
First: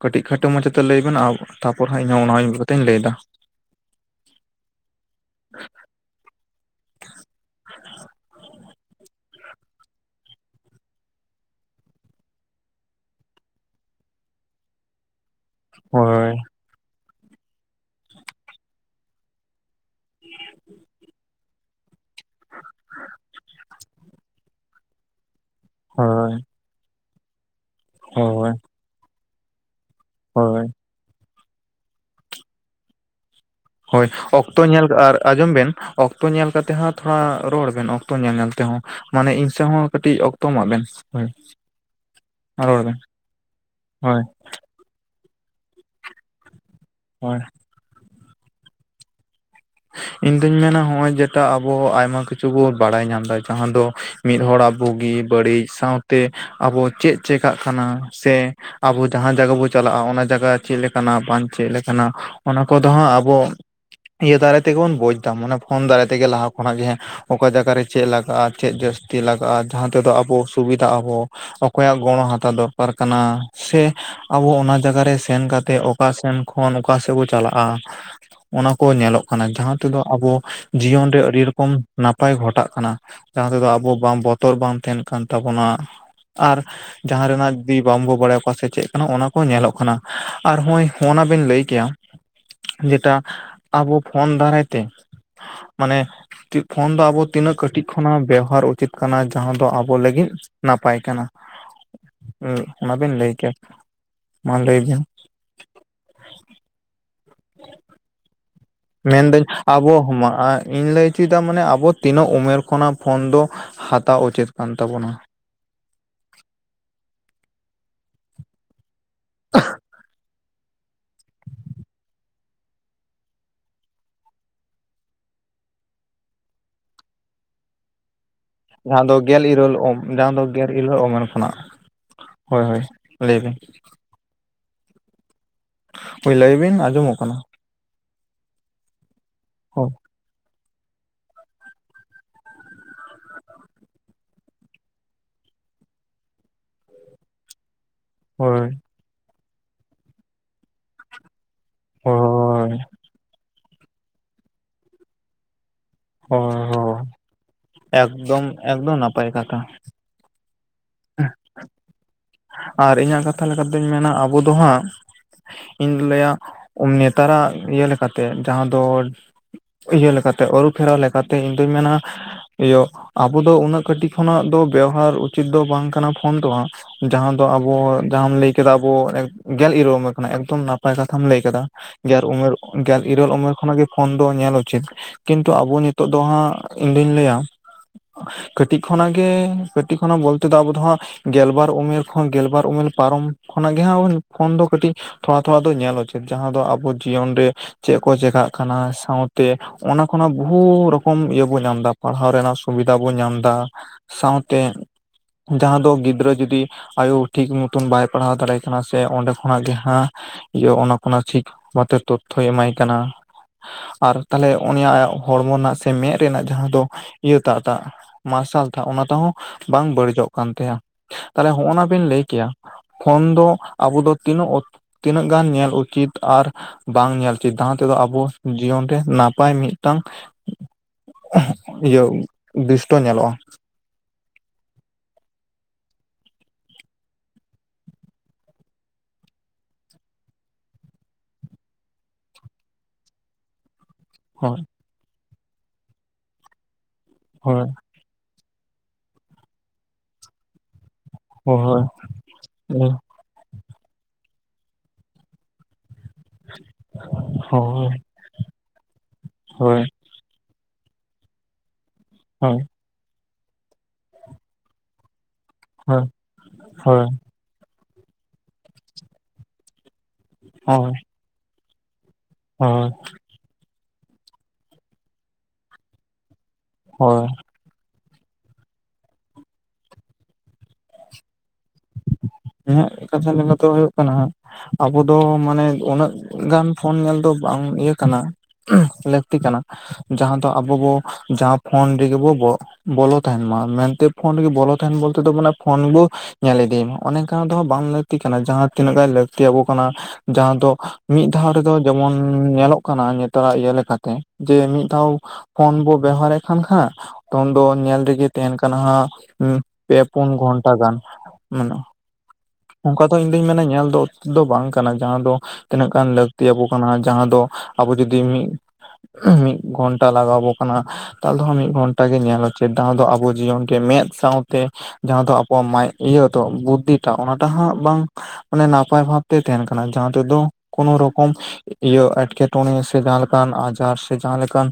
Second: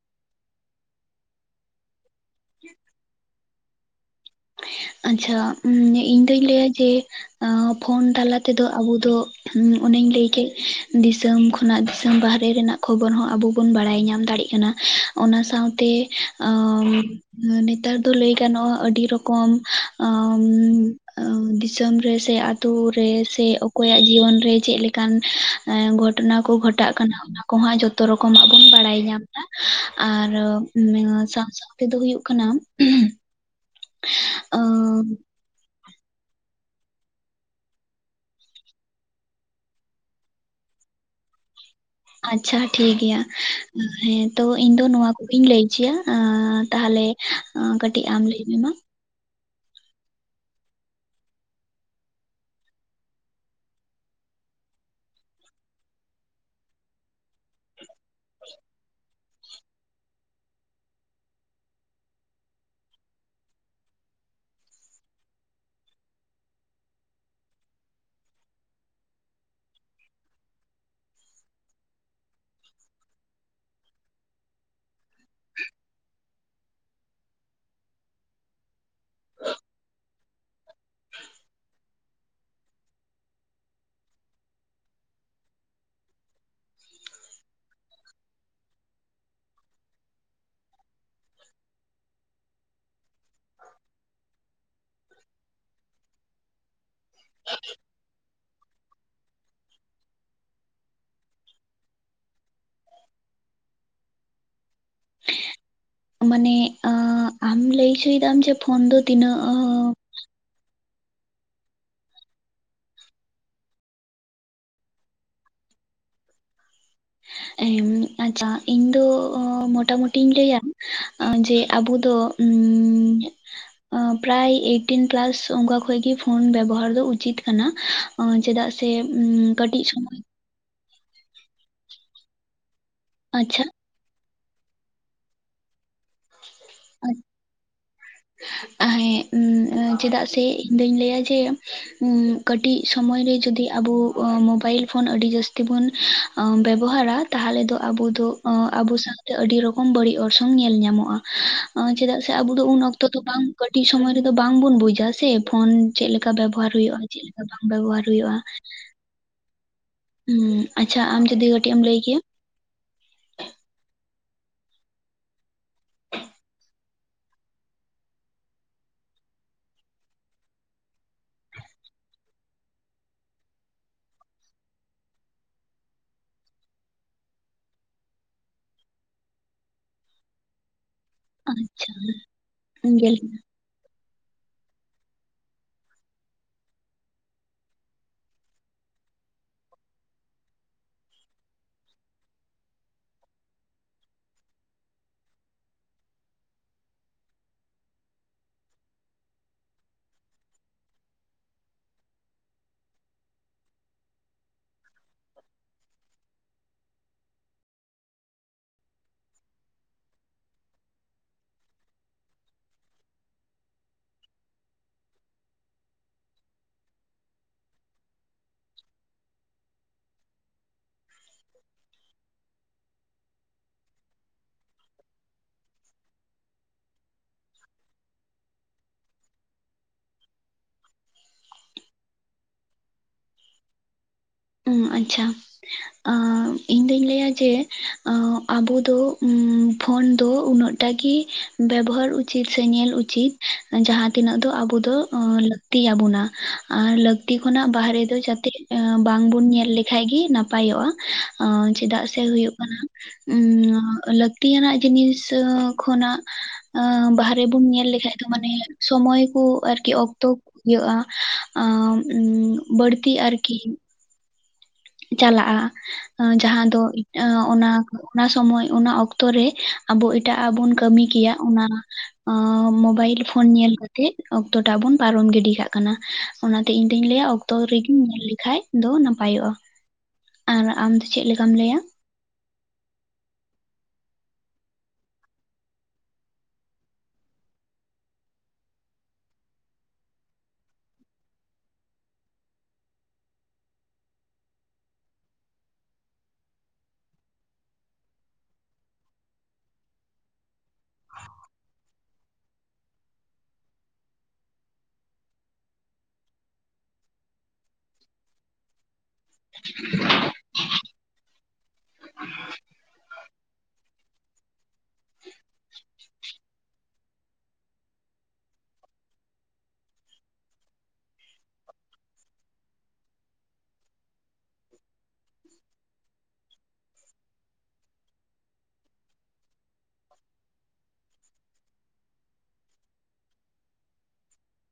ᱠᱟᱹᱴᱤᱡ ᱠᱷᱟᱴᱚ ᱢᱟᱪᱷᱟ ᱛᱮ ᱞᱟᱹᱭ ᱵᱮᱱ ᱟᱨ ᱛᱟᱯᱚᱨ ᱦᱟᱸᱜ ᱤᱧ ᱚᱱᱟ ᱤᱭᱟ ᱛᱮᱧ ᱞᱟᱹᱭ ᱮᱫᱟ ᱟᱪᱪᱷᱟ ᱤᱧᱫᱩᱧ ᱞᱟᱹᱭᱟ ᱡᱮ ᱯᱷᱳᱱ ᱛᱟᱞᱟ ᱛᱮᱫᱚ ᱟᱵᱚ ᱫᱚ ᱚᱱᱮᱧ ᱞᱟᱹᱭ ᱠᱮᱫ ᱫᱤᱥᱚᱢ ᱠᱷᱚ ᱠᱷᱚᱱᱟᱜ ᱫᱤᱥᱚᱢ ᱵᱟᱨᱦᱮ ᱨᱮᱱᱟᱜ ᱠᱷᱚᱵᱚᱨ ᱦᱚᱸ ᱟᱵᱚ ᱵᱚᱱ ᱵᱟᱲᱟᱭ ᱧᱟᱢ ᱫᱟᱲᱮᱜ ᱠᱟᱱᱟ ᱚᱱᱟ ᱥᱟ ᱥᱟᱶᱛᱮ ᱦᱳᱭ ᱱᱮᱛᱟᱨ ᱫᱚ ᱞᱟᱹᱭ ᱜᱟᱱᱚᱜ-ᱟ᱾ ᱟᱹᱰᱤ ᱨᱚᱠᱚᱢ [unintelligible] ᱟᱸ ᱫᱤᱥᱚᱢ ᱨᱮ ᱥᱮ ᱟᱹᱛᱩ ᱨᱮ ᱥᱮ ᱚᱠᱚᱭᱟᱜ ᱡᱤᱭᱚᱱ ᱨᱮ ᱪᱮᱫ ᱞᱮᱠᱟᱱ ᱮ ᱦᱳᱭ ᱜᱷᱚᱴᱚᱱᱟ ᱠᱚ ᱜᱷᱚᱴᱟᱜ ᱠᱟᱱᱟ ᱚᱱᱟ ᱠᱚᱦᱚᱸ ᱡᱷᱚᱛᱚ ᱨᱚᱠᱚᱢᱟᱜ ᱦᱳᱭ ᱵᱚᱱ ᱵᱟᱲᱟᱭ ᱧᱟᱢᱟ᱾ ᱟᱨ ᱦᱳᱭ ᱥᱟᱶ ᱥᱟᱶ ᱛᱮᱫᱚ ᱦᱩᱭᱩᱜ ᱠᱟᱱᱟ ᱦᱳᱭ ᱚᱠᱛᱚ ᱧᱮᱞ ᱟᱨ ᱟᱸ ᱟᱸᱡᱚᱢ ᱵᱮᱱ ᱚᱠᱛᱚ ᱧᱮᱞ ᱠᱟᱛᱮ ᱦᱚᱸ ᱛᱷᱚᱲᱟ ᱨᱚᱲ ᱵᱮᱱ᱾ ᱚᱠᱛᱚ ᱧᱮᱞ ᱧᱮᱞ ᱛᱮᱦᱚᱸ ᱢᱟᱱᱮ ᱤᱧ ᱥᱮᱫ ᱦᱚᱸ ᱠᱟᱹᱴᱤᱡ ᱚᱠᱛᱚ ᱮᱢᱟᱜ ᱵᱮᱱ᱾ ᱦᱳᱭ ᱟᱪᱪᱷᱟ ᱨᱚᱲ ᱴᱷᱤᱠ ᱵᱮᱱ ᱜᱮᱭᱟ᱾ ᱦᱳᱭ ᱦᱮᱸ ᱛᱚ ᱤᱧ ᱫᱚ ᱱᱚᱣᱟ ᱠᱚᱜᱮᱧ ᱞᱟᱹᱭ ᱚᱪᱚᱭᱟ᱾ ᱛᱟᱦᱚᱞᱮ ᱦᱳᱭ ᱠᱟᱹᱴᱤᱡ ᱟᱢ ᱞᱟᱹᱭ ᱢᱮ ᱢᱟ? ᱤᱧ ᱫᱩᱧ ᱢᱮᱱᱟ ᱱᱚᱜᱼᱚᱭ ᱡᱮᱴᱟ ᱟᱵᱚ ᱟᱭᱢᱟ ᱠᱤᱪᱷᱩ ᱵᱚᱱ ᱵᱟᱲᱟᱭ ᱧᱟᱢ ᱮᱫᱟ᱾ ᱡᱟᱦᱟᱸ ᱫᱚ ᱢᱤᱫ ᱦᱚᱲᱟᱜ ᱵᱩᱜᱩ- ᱵᱟᱹᱲᱤᱡ ᱥᱟᱶᱛᱮ ᱟᱵᱚ ᱪᱮᱫ ᱪᱮᱠᱟᱜ ᱠᱟᱱᱟ ᱥᱮ ᱟᱵᱚ ᱡᱟᱦᱟᱸ ᱡᱟᱭᱜᱟ ᱵᱚᱱ ᱪᱟᱞᱟᱜᱼᱟ᱾ ᱚᱱᱟ ᱡᱟᱭᱜᱟ ᱪᱮᱫ ᱞᱮᱠᱟᱱᱟ ᱵᱟᱝ ᱪᱮᱫ ᱞᱮᱠᱟᱱᱟ, ᱚᱱᱟ ᱠᱚᱫᱚ ᱦᱟᱸᱜ ᱟᱵᱚ ᱤᱭᱟᱹ ᱫᱟᱨᱟᱭ ᱛᱮᱜᱮ ᱵᱚᱱ ᱵᱩᱡᱽ ᱮᱫᱟ᱾ ᱢᱟᱱᱮ ᱯᱷᱳᱱ ᱫᱟᱨᱟᱭ ᱛᱮᱜᱮ ᱞᱟᱦᱟ ᱠᱷᱚᱱᱟᱜ ᱜᱮ ᱚᱠᱟ ᱡᱟᱭᱜᱟᱨᱮ ᱪᱮᱫ ᱞᱟᱜᱟᱜᱼᱟ? ᱪᱮᱫ ᱡᱟᱹᱥᱛᱤ ᱞᱟᱜᱟᱜᱼᱟ? ᱡᱟᱦᱟᱸ ᱛᱮᱫᱚ ᱟᱵᱚ ᱥᱩᱵᱤᱫᱷᱟᱜ ᱟᱵᱚ᱾ ᱚᱠᱚᱭᱟᱜ ᱜᱚᱲᱚ ᱦᱟᱛᱟᱣ ᱫᱚᱨᱠᱟᱨ ᱠᱟᱱᱟ ᱥᱮ ᱟᱵᱚ ᱚᱱᱟ ᱡᱟᱭᱟᱨ ᱨᱮ ᱥᱮᱱ ᱠᱟᱛᱮᱫ ᱚᱠᱟ ᱥᱮᱱ ᱠᱷᱚᱱ ᱚᱠᱟᱥᱮᱫ ᱠᱚ ᱪᱟᱞᱟᱜᱼᱟ᱾ ᱚᱱᱟ ᱠᱚ ᱧᱮᱞᱚᱜ ᱠᱟᱱᱟ᱾ ᱡᱟᱦᱟᱸ ᱛᱮᱫᱚ ᱟᱵᱚ ᱡᱤᱭᱚᱱ ᱨᱮ ᱟᱹᱰᱤ ᱨᱚᱠᱚᱢ ᱱᱟᱯᱟᱭ ᱜᱷᱚᱴᱟᱜ ᱠᱟᱱᱟ᱾ ᱡᱟᱦᱟᱸ ᱛᱮᱫᱚ ᱟᱵᱚ ᱵᱟᱝ ᱵᱚᱛᱚᱨ ᱵᱟᱝ ᱛᱟᱦᱮᱱ ᱠᱟᱱ ᱛᱟᱵᱚᱱᱟ ᱟᱨ ᱡᱟᱦᱟᱸ ᱨᱮᱱᱟᱜ ᱡᱩᱫᱤ ᱵᱟᱢᱵᱚ ᱵᱟᱲᱟᱭ᱾ ᱚᱠᱟ ᱥᱮᱫ ᱪᱮᱫ ᱠᱟᱱᱟ? ᱚᱱᱟ ᱠᱚ ᱧᱮᱞᱚᱜ ᱠᱟᱱᱟ ᱟᱨ ᱦᱚᱸᱭ ᱱᱚᱣᱟ ᱵᱤᱱ ᱞᱟᱹᱭ ᱠᱮᱭᱟ ᱠᱮᱭ? ᱡᱮᱴᱟ ᱟᱵᱚ ᱯᱷᱳᱱ ᱫᱟᱨᱟᱭ ᱛᱮ, ᱢᱟᱱᱮ ᱯᱷᱳᱱ ᱫᱚ ᱟᱵᱚ ᱛᱤᱱᱟᱹᱜ ᱠᱟᱹᱴᱤᱡ ᱠᱷᱚᱱᱟᱜ ᱵᱮᱣᱦᱟᱨ ᱪᱮᱫ ᱠᱟᱱᱟ? ᱡᱟᱦᱟᱸ ᱫᱚ ᱟᱵᱚ ᱞᱟᱹᱜᱤᱫ ᱱᱟᱯᱟᱭ ᱠᱟᱱᱟ᱾ ᱩᱸ, ᱚᱱᱟ ᱵᱤᱱ ᱞᱟᱹᱭ ᱠᱮᱭᱟ, ᱢᱟ ᱞᱟᱹᱭ ᱵᱤᱱ? ᱢᱟᱱᱮ ᱟᱻ ᱟᱢ ᱞᱟᱹᱭ ᱡᱚᱭ ᱮᱫᱟᱢ᱾ ᱡᱮ ᱯᱷᱳᱱ ᱫᱚ ᱛᱤᱱᱟᱹᱜ ᱢᱮᱱᱫᱟᱹᱧ ᱟᱵᱚ, ᱟᱻᱧ ᱤᱧ ᱞᱟᱹᱭ ᱪᱮᱫᱟᱜ ᱢᱟᱱᱮ ᱟᱵᱚ ᱛᱤᱱᱟᱹᱜ ᱩᱢᱮᱨ ᱠᱷᱚᱱᱟᱜ ᱯᱷᱳᱱ ᱫᱚ ᱦᱟᱛᱟᱣ ᱩᱪᱤᱛ ᱠᱟᱱ ᱛᱟᱵᱚᱱᱟ? ᱮᱸ ᱟᱪᱪᱷᱟ ᱤᱧ ᱫᱚ ᱢᱳᱴᱟ-ᱢᱩᱴᱤᱧ ᱞᱟᱹᱭᱟ᱾ ᱡᱮ ᱟᱵᱚ ᱫᱚ ᱯᱨᱟᱭ ᱮᱭᱤᱴᱤᱱ ᱯᱞᱟᱥ ᱚᱱᱠᱟ ᱠᱷᱚᱱᱜᱮ ᱯᱷᱳᱱ ᱵᱮᱵᱚᱦᱟᱨ ᱫᱚ ᱩᱪᱤᱛ ᱠᱟᱱᱟ᱾ ᱪᱮᱫᱟᱜ? ᱥᱮ ᱡᱟᱦᱟᱸ ᱫᱚ ᱜᱮᱞ ᱤᱨᱟᱹᱞ ᱠᱟᱹᱴᱤᱡ ᱥᱚᱢᱚᱭ ᱡᱟᱦᱟᱸ ᱫᱚ ᱜᱮᱞ ᱤᱨᱟᱹᱞ ᱩᱢᱮᱨ ᱠᱷᱚᱱᱟᱜ᱾ ᱦᱳᱭ ᱦᱳᱭ ᱞᱟᱹᱭ ᱵᱤᱱ ᱟᱪᱪᱷᱟ ᱦᱳᱭ ᱞᱟᱹᱭ ᱵᱤᱱ ᱟᱸᱡᱚᱢᱚᱜ ᱠᱟᱱᱟ᱾ ᱟ ᱦᱳᱭ ᱦᱮᱸ ᱪᱮᱫᱟᱜ ᱥᱮ? ᱤᱧ ᱫᱩᱧ ᱞᱟᱹᱭᱟ ᱡᱮ ᱠᱟᱹᱴᱤᱡ ᱥᱚᱢᱚᱭ ᱨᱮ ᱡᱩᱫᱤ ᱟᱵᱚ ᱢᱚᱵᱟᱭᱤᱞ ᱯᱷᱳᱱ ᱟᱹᱰᱤ ᱡᱟᱹᱥᱛᱤ ᱛᱮᱵᱚᱱ ᱵᱮᱵᱚᱦᱟᱨᱟ ᱛᱟᱦᱚᱞᱮ ᱫᱚ ᱟᱵᱚ ᱛᱚ ᱦᱳᱭ ᱟᱵᱚ ᱥᱟᱶᱛᱮ ᱟᱹᱰᱤ ᱨᱚᱠᱚᱢ ᱵᱟᱹᱲᱤᱡ ᱚᱨᱥᱚᱝ ᱧᱮᱞ ᱧᱟᱢᱚᱜᱼᱟ᱾ ᱪᱮᱫᱟᱜ ᱥᱮ? ᱟᱵᱚ ᱫᱚ ᱦᱳᱭ ᱦᱳᱭ ᱩᱱ ᱚᱠᱛᱚ ᱛᱚ ᱵᱟᱝ ᱠᱟᱹᱴᱤᱡ ᱥᱚᱢᱚᱭ ᱨᱮᱫᱚ ᱵᱟᱝ ᱵᱚᱱ ᱵᱩᱡᱟ ᱥᱮ ᱯᱷᱳᱱ ᱪᱮᱫ ᱞᱮᱠᱟ ᱵᱮᱵᱚᱦᱟᱨ ᱦᱩᱭᱩᱜᱼᱟ? ᱦᱳᱭ ᱪᱮᱫ ᱞᱮᱠᱟ ᱵᱟᱝ ᱵᱮᱵᱚᱦᱟᱨ ᱦᱩᱭᱩᱜᱼᱟ? ᱮᱠᱫᱚᱢ ᱮᱠᱫᱚᱢ ᱱᱟᱯᱟᱭ ᱠᱟᱛᱷᱟ ᱦᱩᱸ ᱟᱪᱪᱷᱟ ᱟᱢ ᱡᱩᱫᱤ ᱠᱟᱹᱴᱤᱡ ᱮᱢ ᱞᱟᱹᱭ ᱠᱮᱭᱟ? ᱟᱨ ᱤᱧᱟᱹᱜ ᱠᱟᱛᱷᱟ ᱞᱮᱠᱟᱛᱤᱧ ᱢᱮᱱᱟ ᱟᱵᱚ ᱫᱚ ᱦᱟᱸᱜ ᱤᱧ ᱞᱟᱹᱭᱟ ᱱᱮᱛᱟᱨᱟᱜ ᱤᱭᱟᱹ ᱞᱮᱠᱟᱛᱮ ᱡᱟᱦᱟᱸ ᱫᱚ ᱤᱭᱟᱹ ᱞᱮᱠᱟᱛᱮ ᱟᱹᱨᱩ ᱯᱷᱮᱨᱟᱣ ᱞᱮᱠᱟᱛᱮ ᱤᱧᱫᱩᱧ ᱢᱮᱱᱟ᱾ ᱤᱭᱟᱹ ᱟᱵᱚ ᱫᱚ ᱩᱱᱟᱹᱜ ᱠᱟᱹᱴᱤᱡ ᱠᱷᱚᱱᱟᱜ ᱫᱚ ᱵᱮᱣᱦᱟᱨ ᱩᱪᱤᱛ ᱫᱚ ᱵᱟᱝ ᱠᱟᱱᱟ, ᱯᱷᱳᱱ ᱫᱚ ᱦᱚ᱾ ᱡᱟᱦᱟᱸ ᱫᱚ ᱟᱵᱚ ᱡᱟᱦᱟᱸ ᱞᱟᱹᱭ ᱠᱮᱫᱟ ᱟᱵᱚ ᱜᱮᱞ ᱤᱨᱟᱹᱞ ᱩᱢᱮᱨ ᱠᱷᱚᱱᱟᱜ ᱮᱠᱫᱚᱢ ᱱᱟᱯᱟᱭ ᱱᱟᱯᱟᱭ ᱠᱟᱛᱷᱟᱢ ᱞᱟᱹᱭ ᱟᱠᱟᱫᱟ᱾ ᱜᱮᱞ ᱩᱢᱮᱨ ᱜᱮᱞ ᱤᱨᱟᱹᱞ ᱩᱢᱮᱨ ᱠᱷᱚᱱᱟᱜ ᱜᱮ ᱯᱷᱳᱱ ᱫᱚ ᱧᱮᱞ ᱩᱪᱤᱛ᱾ ᱠᱤᱱᱛᱩ ᱟᱵᱚ ᱱᱤᱛᱚᱜ ᱫᱚ ᱦᱟᱸᱜ ᱤᱧᱫᱩᱧ ᱞᱟᱹᱭᱟ ᱠᱟᱹᱴᱤᱡ ᱠᱷᱚᱱᱟᱜ ᱜᱮ ᱠᱟᱹᱴᱤᱡ ᱠᱷᱚᱱᱟᱜ ᱵᱚᱞᱛᱮ ᱫᱚ ᱟᱵᱚ ᱫᱚᱦᱟᱸᱜ ᱜᱮᱞᱵᱟᱨ ᱩᱢᱮᱨ ᱠᱷᱚᱱ ᱜᱮᱞᱵᱟᱨ ᱩᱢᱮᱨ ᱯᱟᱨᱚᱢ ᱠᱷᱚᱱᱟᱜ ᱜᱮ ᱦᱟᱸᱜ ᱯᱷᱳᱱ ᱫᱚ ᱠᱟᱹᱴᱤᱡ ᱛᱷᱚᱲᱟ- ᱛᱷᱚᱲᱟ ᱫᱚ ᱧᱮᱞ ᱩᱪᱤᱛ᱾ ᱡᱟᱦᱟᱸ ᱫᱚ ᱟᱵᱚ ᱡᱤᱭᱚᱱ ᱨᱮ ᱪᱮᱫ ᱠᱚ ᱪᱮᱠᱟᱜ ᱠᱟᱱᱟ? ᱥᱟᱶᱛᱮ ᱚᱱᱟ ᱠᱷᱚᱱᱟᱜ ᱵᱚᱦᱩ ᱨᱚᱠᱚᱢ ᱤᱭᱟᱹ ᱵᱚᱱ ᱧᱟᱢ ᱮᱫᱟ᱾ ᱯᱟᱲᱦᱟᱣ ᱨᱮᱱᱟᱜ ᱥᱩᱵᱤᱫᱷᱟ ᱵᱚᱱ ᱧᱟᱢ ᱮᱫᱟ᱾ ᱥᱟᱶᱛᱮ ᱡᱟᱦᱟᱸ ᱫᱚ ᱜᱤᱫᱽᱨᱟᱹ ᱡᱩᱫᱤ ᱭᱩᱫᱤ ᱟᱭᱳ ᱴᱷᱤᱠ ᱢᱚᱛᱚᱱ ᱵᱟᱭ ᱯᱟᱲᱦᱟᱣ ᱫᱟᱲᱮᱟᱭ ᱠᱟᱱᱟ ᱥᱮ ᱚᱸᱰᱮ ᱠᱷᱚᱱᱟᱜ ᱜᱮ ᱦᱟᱸ ᱤᱭᱟᱹ ᱚᱱᱟ ᱚᱱᱟ ᱴᱷᱤᱠᱛᱮ ᱛᱚᱛᱛᱷᱚᱭ ᱮᱢᱟᱭ ᱠᱟᱱᱟ᱾ ᱟᱨ ᱛᱟᱦᱞᱮ ᱩᱱᱤᱭᱟᱜ ᱦᱚᱲᱢᱚ ᱨᱮᱱᱟᱜ ᱥᱮ ᱢᱮᱸᱫ ᱨᱮᱱᱟᱜ ᱡᱟᱦᱟᱸ ᱫᱚ ᱤᱭᱟᱹ ᱛᱟᱜᱴᱟᱜ ᱢᱟᱨᱥᱟᱞ ᱴᱟᱜ ᱚᱱᱟ ᱴᱟᱜᱦᱚᱸ ᱵᱟᱝ ᱵᱟᱹᱲᱤᱡᱚᱜ ᱠᱟᱱ ᱛᱟᱭᱟ᱾ ᱛᱟᱦᱞᱮ ᱦᱚᱜᱼ ᱱᱟ ᱵᱤᱱ ᱞᱟᱹᱭ ᱠᱮᱭᱟ᱾ ᱯᱷᱚᱱ ᱫᱚ ᱟᱵᱚ ᱫᱚ ᱛᱤᱱᱟᱹᱜ ᱚᱠᱛᱚ ᱛᱤᱱᱟᱹᱜ ᱜᱟᱱ ᱧᱮᱞ ᱩᱪᱤᱛ ᱟᱨ ᱵᱟᱝ ᱧᱮᱞ ᱩᱪᱤᱫ ᱡᱟᱦᱟᱸ ᱛᱮᱫᱚ ᱟᱵᱚ ᱡᱤᱭᱚᱱ ᱨᱮ ᱱᱟᱯᱟᱭ ᱢᱤᱫᱴᱟᱝ [unintelligible] [inaudible] [inaudible] ᱤᱭᱟᱹ ᱫᱤᱥᱴᱚ ᱧᱮᱞᱚᱜᱼᱟ ᱚ ᱟᱪᱪᱷᱟ ᱤᱧ ᱫᱩᱧ ᱞᱟᱹᱭᱟ ᱡᱮ ᱟᱵᱚ ᱫᱚ ᱯᱷᱳᱱ ᱫᱚ ᱩᱱᱟᱹᱜᱴᱟ ᱜᱮ ᱵᱮᱵᱚᱦᱟᱨ ᱩᱪᱤᱛ ᱥᱮ ᱧᱮᱞ ᱩᱪᱤᱛ ᱡᱟᱦᱟᱸᱛᱤᱱᱟᱹᱜ ᱫᱚ ᱦᱳᱭ ᱟᱵᱚ ᱫᱚ ᱞᱟᱹᱠᱛᱤ ᱭᱟᱵᱚᱱᱟ ᱟᱨ ᱞᱟᱜᱛᱤ ᱦᱳᱭ ᱠᱷᱚᱱᱟᱜ ᱵᱟᱦᱨᱮ ᱫᱚ ᱡᱟᱛᱮ ᱵᱟᱝ ᱵᱩᱱ ᱧᱮᱞ ᱞᱮᱠᱷᱟᱡ ᱜᱮ ᱱᱟᱯᱟᱭᱚᱜᱼᱟ ᱦᱳᱭ ᱪᱮᱫᱟᱜ ᱥᱮ ᱦᱳᱭᱳᱜ ᱠᱟᱱᱟ ᱦᱳᱭ ᱦᱩᱸ ᱞᱟᱹᱠᱛᱤ ᱭᱟᱱᱟᱜ ᱡᱤᱱᱤᱥ ᱠᱷᱚᱱᱟᱜ ᱵᱟᱦᱨᱮ ᱵᱚᱱ ᱧᱮᱞ ᱦᱳᱭ ᱞᱮᱠᱷᱟᱡ ᱫᱚ ᱢᱟᱱᱮ ᱥᱚᱢᱚᱭ ᱠᱚ ᱦᱳᱭ ᱟᱨᱠᱤ ᱚᱠᱛᱚ ᱤᱭᱟᱹᱜᱼᱟ ᱟ ᱦᱳᱭ ᱵᱟᱹᱲᱛᱤ ᱟᱨᱠᱤ ᱪᱟᱞᱟᱜᱼᱟ ᱡᱟᱦᱟᱸ ᱫᱚ ᱦᱳᱭ ᱤᱠ ᱚᱱᱟ ᱚᱱᱟ ᱥᱚᱢᱚᱭ ᱚᱱᱟ ᱚᱠᱛᱚ ᱨᱮ ᱟᱵᱚ ᱮᱴᱟᱜ ᱟᱜ ᱵᱚᱱ ᱦᱳᱭ ᱠᱟᱹᱢᱤ ᱠᱮᱭᱟ ᱚᱱᱟ ᱦᱳᱭ ᱢᱳᱵᱟᱭᱤᱞ ᱯᱷᱳᱱ ᱧᱮᱞ ᱠᱟᱛᱮᱜ ᱚᱠᱛᱚ ᱴᱟᱜ ᱵᱚᱱ ᱯᱟᱨᱚᱢ ᱜᱤᱰᱤ ᱠᱟᱜ ᱠᱟᱱᱟ ᱚᱱᱟᱛᱮ ᱤᱧ ᱫᱚᱧ ᱞᱟᱹᱭᱟ ᱦᱳᱭ ᱚᱠᱛᱚ ᱨᱮᱜᱮᱧ ᱧᱮᱞ ᱞᱮᱠᱷᱟᱡ ᱫᱚ ᱱᱟᱯᱟᱭᱚᱜᱼᱟ ᱟᱨ ᱟᱢᱫᱚ ᱪᱮᱫ ᱞᱮᱠᱟᱢ ᱞᱟᱹᱭᱟ ᱤᱧᱟᱜ ᱠᱟᱛᱷᱟ ᱞᱮᱠᱟᱛᱮ ᱦᱩᱭᱩᱜ ᱠᱟᱱᱟ ᱦᱟᱹ ᱟᱵᱚ ᱫᱚ ᱢᱟᱱᱮ ᱩᱱᱟᱹᱜ ᱜᱟᱱ ᱯᱷᱳᱱ ᱧᱮᱞ ᱫᱚ ᱵᱟᱝ ᱤᱭᱟᱹ ᱠᱟᱱᱟ ᱞᱟᱹᱠᱛᱤ ᱠᱟᱱᱟ ᱡᱟᱦᱟᱸ ᱫᱚ ᱟᱵᱚ ᱵᱚ ᱡᱟᱦᱟᱸ ᱯᱷᱳᱱ ᱨᱮᱜᱮ ᱵᱚ ᱵᱚᱞᱚ ᱛᱟᱦᱮᱱ ᱢᱟ ᱢᱮᱱᱛᱮ ᱯᱷᱳᱱᱜ ᱵᱚᱞᱚ ᱛᱟᱦᱮᱱ ᱵᱚᱞᱛᱮ ᱛᱚ ᱢᱮ ᱯᱷᱳᱱ ᱵᱚ ᱧᱮᱞ ᱤᱫᱤᱭ ᱢᱟ ᱚᱱᱮᱠᱟ ᱫᱚ ᱵᱟᱝ ᱞᱟᱹᱠᱛᱤ ᱠᱟᱱᱟ ᱡᱟᱦᱟᱸ ᱛᱤᱱᱟᱹᱜ ᱜᱟᱱ ᱞᱟᱹᱠᱛᱤᱭᱟᱵᱚ ᱠᱟᱱᱟ ᱡᱟᱦᱟᱸ ᱫᱚ ᱢᱤᱫ ᱫᱷᱟᱣ ᱨᱮᱫᱚ ᱡᱮᱢᱚᱱ ᱧᱮᱞᱚᱜ ᱠᱟᱱᱟ ᱱᱮᱛᱟᱨᱟᱜ ᱤᱭᱟᱹ ᱞᱮᱠᱟᱛᱮ ᱡᱮ ᱢᱤᱫ ᱫᱷᱟᱣ ᱯᱷᱳᱱ ᱵᱚ ᱵᱮᱣᱦᱟᱨᱮᱫ ᱠᱟᱱ ᱠᱷᱟᱡ ᱯᱷᱚᱱ ᱫᱚ ᱧᱮᱞ ᱨᱮᱜᱮ ᱛᱟᱦᱮᱱ ᱠᱟᱱᱟ ᱦᱟᱸᱜ ᱯᱮ ᱯᱳᱱ ᱜᱷᱚᱱᱴᱟ ᱜᱟᱱ ᱢᱟᱱᱮ ᱚᱠᱟ ᱫᱚ ᱤᱧ ᱫᱚᱧ ᱢᱮᱱᱟ ᱧᱮᱞ ᱫᱚ ᱩᱪᱤᱛ ᱫᱚ ᱵᱟᱝ ᱠᱟᱱᱟ ᱡᱟᱦᱟᱸ ᱫᱚ ᱛᱤᱱᱟᱹᱜ ᱜᱟᱱ ᱞᱟᱹᱠᱛᱤᱭᱟᱵᱚ ᱠᱟᱱᱟ ᱡᱟᱦᱟᱸ ᱫᱚ ᱟᱵᱚ ᱡᱩᱫᱤ ᱢᱤᱫ ᱢᱤᱫ ᱜᱷᱚᱱᱴᱟ ᱞᱟᱜᱟᱣ ᱟᱵᱚ ᱠᱟᱱᱟ ᱛᱟᱦᱞᱮ ᱦᱚᱸ ᱢᱤᱫ ᱜᱷᱚᱱᱴᱟ ᱜᱮ ᱧᱮᱞ ᱩᱪᱤᱛ ᱡᱟᱦᱟᱸ ᱫᱚ ᱟᱵᱚ ᱡᱤᱭᱚᱱ ᱨᱮ ᱢᱮᱫ ᱥᱟᱶᱛᱮ ᱡᱟᱦᱟᱸ ᱫᱚ ᱟᱵᱚᱣᱟᱜ ᱢᱟ ᱤᱭᱟᱹ ᱛᱚ ᱵᱩᱫᱽᱫᱷᱤᱴᱟ ᱚᱱᱟᱴᱟᱜ ᱦᱟᱸᱜ ᱵᱟᱝ ᱢᱟᱱᱮ ᱱᱟᱯᱟᱭ ᱵᱷᱟᱵᱛᱮᱭ ᱛᱟᱦᱮᱱ ᱠᱟᱱᱟ ᱡᱟᱦᱟᱸ ᱛᱮᱫᱚ ᱠᱳᱱᱳ ᱨᱚᱠᱚᱢ ᱤᱭᱟᱹ ᱮᱴᱠᱮᱴᱚᱬᱮ ᱥᱮ ᱡᱟᱦᱟᱸ ᱞᱮᱠᱟᱱ ᱟᱡᱟᱨ ᱥᱮ ᱡᱟᱦᱟᱸᱞᱮᱠᱟᱱ